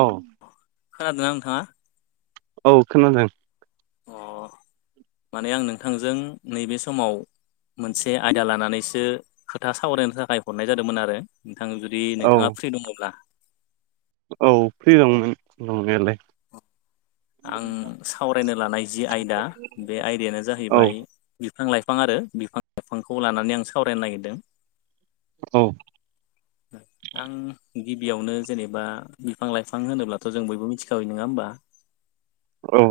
अ खोनादोंना नोंथाङा औ खोनादों अ [inaudible] माने आं नोंथांजों नैबे समाव मोनसे आयदा लानानैसो खोथा सावरायनो थाखाय हरनाय जादोंमोन आरो नोंथां जुदि औ नोंथाङा फ्रि दङब्ला औ फ्रि दंमोन दंनायालाय आं सावरायनो लानाय जि आयदा बे आयदायानो औ जाहैबाय बिफां लाइफां आरो बिफां लाइफांखौ लानानै आं सावरायनो नागिरदों औ [inaudible] आं गिबियावनो जेनेबा बिफां लाइफां होनोब्लाथ' जों बयबो मिथिखाबाय नङा होमबा औ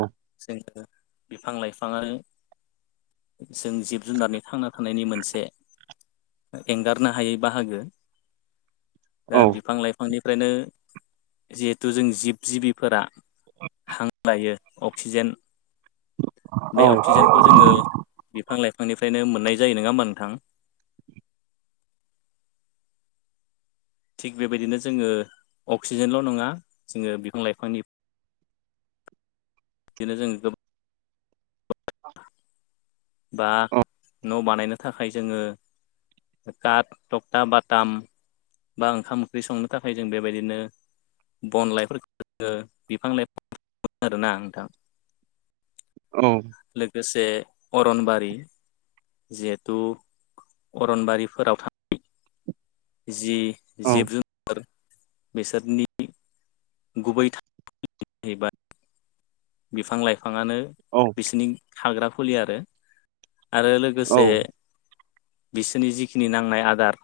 जोङो बिफां लाइफां आरो जों जिब जुनारनि थांना थानायनि मोनसे एंगारनो हायै बाहागो दा औ बिफां लाइफांनिफ्रायनो जिहेथु जों जिब जिबिफोरा हां लायो अक्सिजेन बे औ अक्सिजेनखौ जोङो बिफां लाइफांनिफ्रायनो मोननाय जायो नङा होमबा नोंथां थिग बेबायदिनो जोङो अक्सिजेनल' नङा जोङो बिफां लाइफांनि बिदिनो जों गो बा न' बानायनो थाखाय जोङो काट टक्टा बाटाम बा ओंखाम ओंख्रि संनो थाखाय जों बेबायदिनो बन लाइफोरखौ बिफां लाइफांफोरखौ मोनो आरोना नोंथां औ लोगोसे अरनबारि जिहेथु अरनबारिफोराव था जि औ जिब जुनार बिसोरनि गुबै [unintelligible] बिफां लाइफाङानो बिसिनि थाग्रा खुलि आरो आरो औ लोगोसे बिसोरनि जिखिनि नांनाय आदार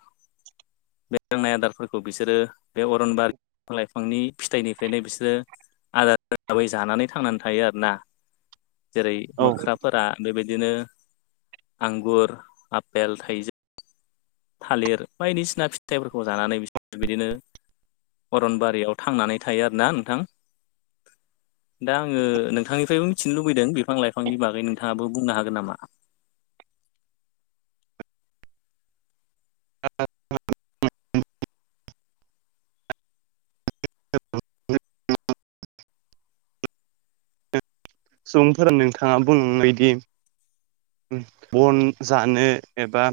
बे नांनाय आदारफोरखौ बिसोरो बे अरनबारि बिफां लाइफांनि फिथाइनिफ्रायनो बिसोरो आदारै हिसाबै जानानै थांनानै थायो आरोना जेरै औ मोख्राफोरा बेबायदिनो आंगुर आफेल थाइजौ थालिर बायदिसिना फिथाइफोरखौ जानानै बिसोरो बिदिनो अरनबारियाव थांनानै थायो आरो ना नोंथां दा आङो नोंथांनिफ्रायबो मिथिनो लुबैदों बिफां लाइफांनि बागै नोंथाङाबो बुंनो हागोन नामा? [unintelligible] [unintelligible] सुबुंफोरा नोंथाङा बुंनायबायदि बन जानो एबा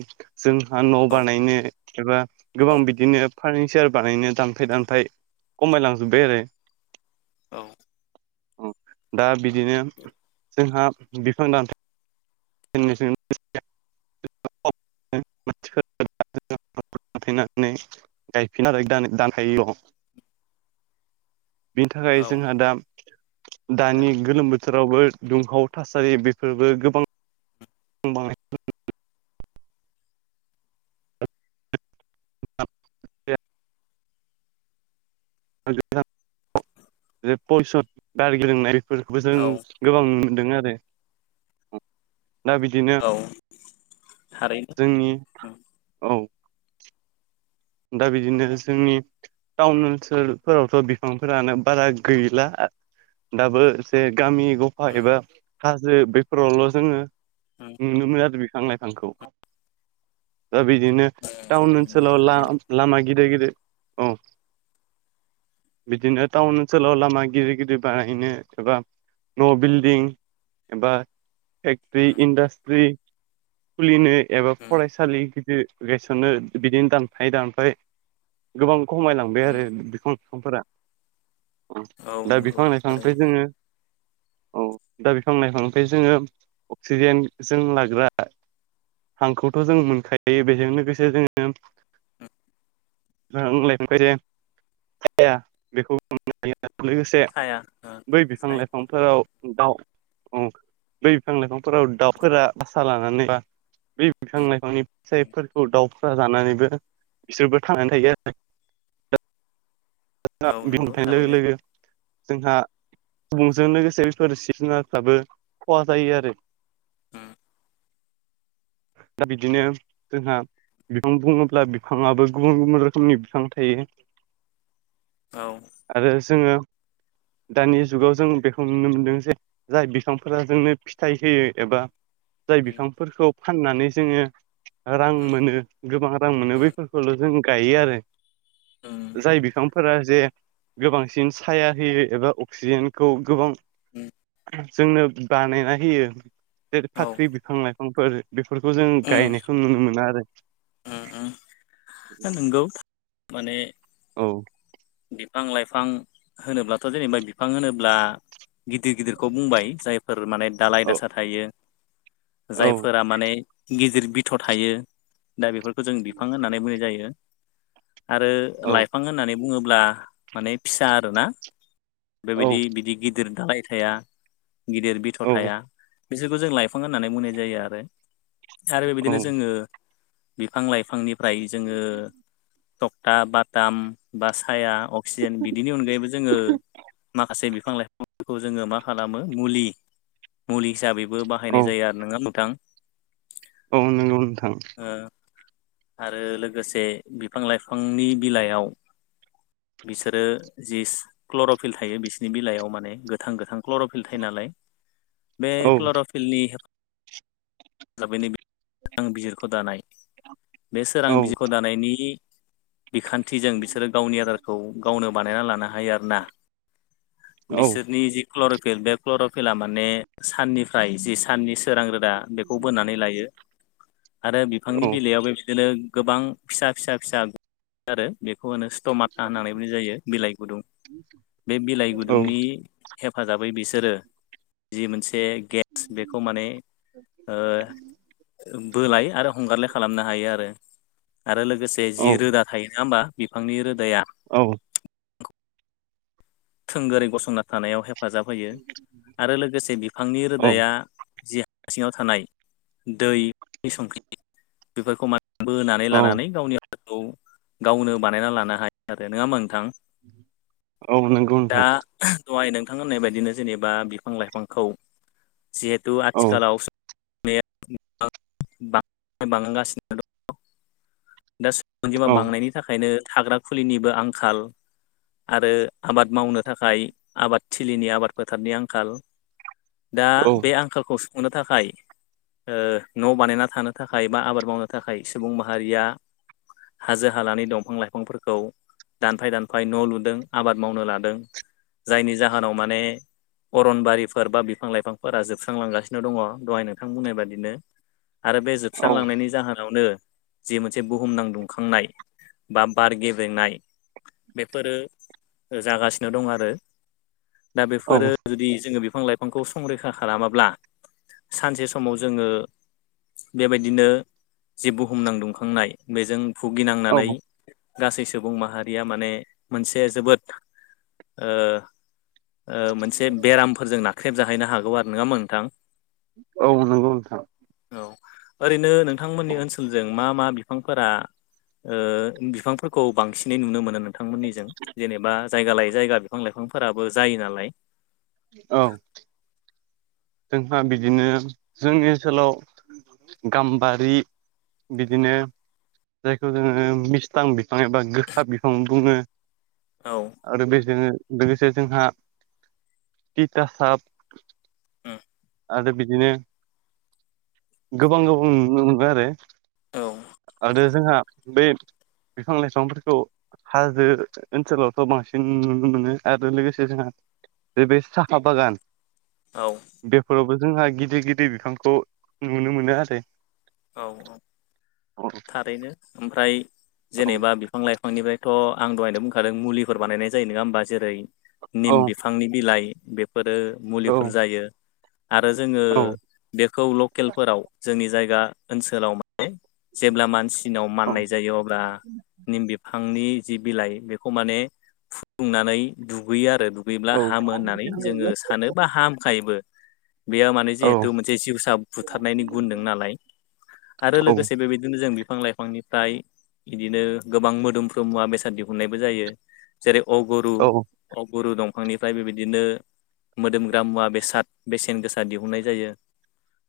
जोंहा न' बानायनो एबा गोबां बिदिनो फार्निचार बानायनो दानफाय दानफाय खमायलांजोबबाय आरो औ ओ दा बिदिनो जोंहा बिफां दानफा नो‌ जों [unintelligible] दानफायनानै गायफिना आरो दानफायोल' बिनि थाखाय जोंहा दा दानि गोलोम बोथोरावबो दुंहाव थासारि बेफोरबो गोबां [unintelligible] [unintelligible] औ नोंथां फलिवसन बार गेब्रेंनायखौबो जों औ गोबां मोनदों आरो दा बिदि बिदिनो औ औ थारैनो जोंनि नंगौ औ दा बिदिनो जोंनि टाउन ओनसोलफोरावथ' बिफांफोरानो बारा गैला दाबो जे गामि गफा एबा हाजो बेफोरावल' जोङो नुनो मोनो आरो बिफां लाइफांखौ दा बिदिनो टाउन ओनसोलाव थारैनो लामा गिदिर गिदिर औ बिदिनो टाउन ओनसोलाव लामा गिदिर गिदिर बानायायनो एबा न' बिल्डिं एबा फेक्ट्रि इन्डास्ट्रि खुलिनो एबा फरायसालि गिदिर गायसननो बिदिनो दानफायै दानफाय गोबां खमायलांबाय आरो बिखौ बिफांफोरा औ दा नंगौ बिफां नायफांनिफ्राय थारैनो जोङो औ दा बिफां लाइफां ओमफ्राय जोङो अक्सिजेनजों लाग्रा हांखौथ' जों मोनखायो बेजों लोगोसे जोङो बुंलायफखाय दे हाया बेखौ [unintelligible] लोगोसे साया बै बिफां साया लाइफां फोराव दाउ दै बिफां लाइफांफोराव दाउफोरा भासा लानानै बा बे बिफां लाइफांनि फिथाइफोरखौ दाउफोरा जानानैबो बिसोरबो थांनानै थायो आरो औ नंगौ बिहुनथायाइ लोगो थारैनो लोगो जोंहा सुबुंजों लोगोसे बेफोर जिब जुनारफ्राबो खहा जायो आरो उम दा बिदिनो जोंहा बिफां बुङोब्ला बिफाङाबो गुबुन गुबुन रोखोमनि बिफां थायो औ आरो जोङो दानि जुगाव जों बेखौ नुनो मोनदों जे जाय बिफांफोरा जोंनो फिथाइ होयो एबा जाय बिफांफोरखौ फाननानै जोङो रां मोनो गोबां रां मोनो बैफोरखौल' जों गायो आरो जाय बिफां फोरा जे गोबांसिन साया होयो एबा अक्सिजेनखौ गोबां उम जोंनो बानायना होयो जेरै फाख्रि बिफां लाइफांफोर बेफोरखौ जों गायनायखौ जों नुनो मोना आरो उम उम नंगौ माने औ बिफां लाइफां होनोब्लाथ जेनेबा बिफां होनोब्ला गिदिर गिदिरखौ बुंबाय जायफोर माने दालाय औ दासा थायो औ जायफोरा माने गिदिर बिथ थायो दा बेफोरखौ जों बिफां होननानै बुंनाय जायो आरो औ लाइफां होननानै बुङो ब्ला माने फिसा आरोना औ बेबायदि बिदि गिदिर दालाय थाया गिदिर बिथ औ थाया बिसोरखौ जों लाइफां होननानै बुंनाय जायो आरो आरो औ बेबायदिनो जोङो बिफां लाइफांनिफ्राय जोङो थक्था बाथाम बा साया अक्सिजेन बिदिनि अनगायैबो जोङो माखासे बिफां लाइफांफोरखौ जोङो मा खालामो मुलि मुलि हिसाबै बो औ बायनाय जाया आरो ना नोंथां औ नोंगौ नोंथां आरो लोगोसे बिफां लाइफांनि बिलाइयाव बिसोरो जिस क्लरफिल थायो बिसोरनि बिलाइयाव माने गोथां गोथां क्लरफिल थायो नालाय बे औ क्लरफिल फिलनि हेफाजाबैनो आं बिजिरखौ दानाय बे सोरां औ बिजिरख दानायनि बिखान्थिजों बिसोरो खौ गावनो बानायना लानो हायो आरोना औ बिसोनि जि क्लफिल बे क्लर'फिला माने साननिफ्राय जि साननि सोरां रोदा बेखौ बोननानै लायो। आरो बिफांनि औ बिलाइयाबो बिदिनो गोबां फिसा फिसा फिसा आरो बेखौ होनो टमा होननानै बुंनाय जायो बिलाइ गुदुं बे बिलाइ औ गुदुंनि हेफाजाबै बिसोरो जि मोनसे गेस बेखौ माने ओ बोलाय आरो हंगारलाय खालामनो हायो आरो। आरो लोगोसे जि रोदा थायो नङा होमबा बिफांनि रोदाया औ थोंगोरै गसंना थानायाव हेफाजाब होयो आरो लोगोसे बिफांनि रोदाया जि सिङाव थानाय दैनि संख्रि बेफोरखौ मान बोनानै औ लानानै गावनि हांखौ गावनो बानायना लानो हायो नङा नोंथां। औ नोंगौ दा दहाय नोंथां होननाय बायदिनो जेनेबा बिफां लाइफांखौ जिहेतु औ आथिखालाव [unintelligible] अनजिमा औ बांनायनि थाखायनो थाग्रा खुलिनिबो आंखाल आरो आबाद मावनो थाखाय आबाद थिलिनि आबाद फोथारनि आंखाल दा औ बे आंखालखौ सुफुंनो थाखाय न' बानायना थानो थाखाय बा आबाद मावनो थाखाय सुबुं माहारिया हाजो हालानि दंफां लाइफांफोरखौ दानफाय दानफाय न' लुदों आबाद मावनो लादों जायनि जाहोनाव माने अरनबारिफोर बा बिफां लाइफांफोरा जोबस्रांलांगासिनो दङ दहाय नोंथां बुंनाय बादिनो। आरो बे जोबस्रांलांनायनि जाहोनावनो जि मोनसे बुहुमनां दुंखांनाय बा बार गेब्रेंनाय बेफोरो जागासिनो दं आरो दा बेफोरो औ जुदि जोङो बिफां लाइ फांखौ संरैखा खालामाब्ला सानसे समाव जोङो बेबायदिनो जि बुहुम नांदुंखांनाय बेजों भुगिनांनानै गासै सुबुं माहारिया माने मोनसे जोबोद ओ ओ मोनसे बेरामफोरजों नाख्रेबजाहैनो हागौ आरो नङा होनबा नोंथां। औ नंगौ नोंथां। औ ओरैनो नोंथांमोननि ओनसोलजों मा मा बिफांफोरा ओ बिफांफोरखौ बांसिनै नुनो मोनोमोन। बिथांमोननिजों जेनेबा जायगा लायै जायगा बिफां लाइफांफोराबो जायो नालाय। औ जोंहा बिदिनो जोंनि ओनसोलाव गाम्बारि बिदिनो जायखौ जोङो मि थां बिफां एबा गोखा बिफां बुङो। औ आरो बेजों लोगोसे जोंहा तिथासाब उम आरो बिदिनो गोबां गोबां नुनो मोनबाय आरो औ आरो जोंहा बे बिफां लाइफांफोरखौ हाजो ओनसोलावथ' बांसिन नुनो मोनो आरो लोगोसे जोंहा बे साहा बागान औ बेफोरावबो जोंहा गिदिर गिदिर बिफांखौ नुनो मोनो आरो औ औ औ थारैनो ओमफ्राय जेनेबा बे बिफां लाइफांनिफ्रायथ' आं दहायनो बुंखादों मुलिफोर बानायनाय जायो नङा होमबा जेरै औ निम बिफांनि बिलाइ बेफोरो औ मुलिफोर जायो आरो जोङो औ बेखौ लकेलफोराव जोंनि जायगा ओनसोलाव माने जेब्ला मानसिनाव औ माननाय जायो अब्ला निम बिफांनि जि बिलाइ बेखौ माने फुदुंनानै दुगैयो आरो दुगैब्ला औ हामो होननानै जोङो सानो बा हामखायोबो बेयो माने जिहेथु मोनसे जिउसा बुथारनायनि गुनदों नालाय आरो लोगोसे बेबायदिनो जों बिफां लाइफांनि फ्राय बिदिनो गोबां मोदोमफ्रु मुवा बेसाद दिहुननायबो जायो जेरै अगुरु औ अगुरु दंफांनिफ्राय बेबायदिनो मोदोमग्रा मुवा बेसाद बेसेन गोसा दिहुननाय जायो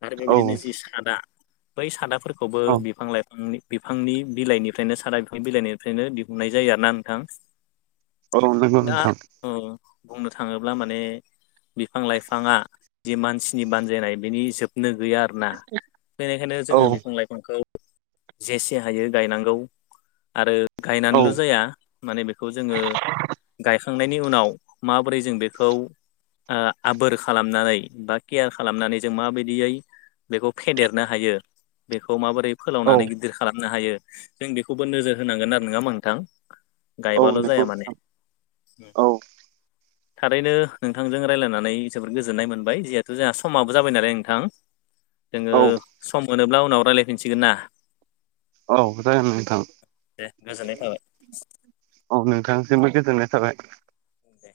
आरो औ बेबायदिनो जि सादा बै सादाफोरखौबो औ बिफां लाइफांनि बिफांनि बिलाइनिफ्रायनो सारा बिफांनि बिलाइनिफ्रायनो दिहुननाय जायो आरोना नोंथां औ नोंगौ दा नोंथां औ बुंनो थाङोब्ला माने बिफां लाइफाङा जि मानसिनि बानजायनाय बिनि जोबनो गैया ना बेनिखायनो औ जोङो बिफां लाइफांखौ जेसे हायो गायनांगौ आरो औ गायनानैल' जाया माने बेखौ जोङो गायखां खांनायनि उनाव माबोरै जों बेखौ आबोर खालामनानै बा केयार खालामनानै जों माबायदियै बेखौ फेदेरनो हायो बेखौ माबोरै औ फोलावनानै गिदिर खालामनो हायो जों बेखौबो नोजोर होनांगोन आरो नङा होमबा नोंथां औ गायबाल' नंगौ जाया माने नोंथां औ थारैनो नोंथांजों रायज्लायनानै जोबोर गोजोननाय मोनबाय जिहेथु जोंहा समाबो जाबाय नालाय नोंथां [inaudible] जोङो सम मोनोब्ला उनाव रायज्लायफिनसिगोन ना औ जागोन नोंथां दे गोजोननाय औ नोंथांनिसिमबो गोजोननाय थाबाय दे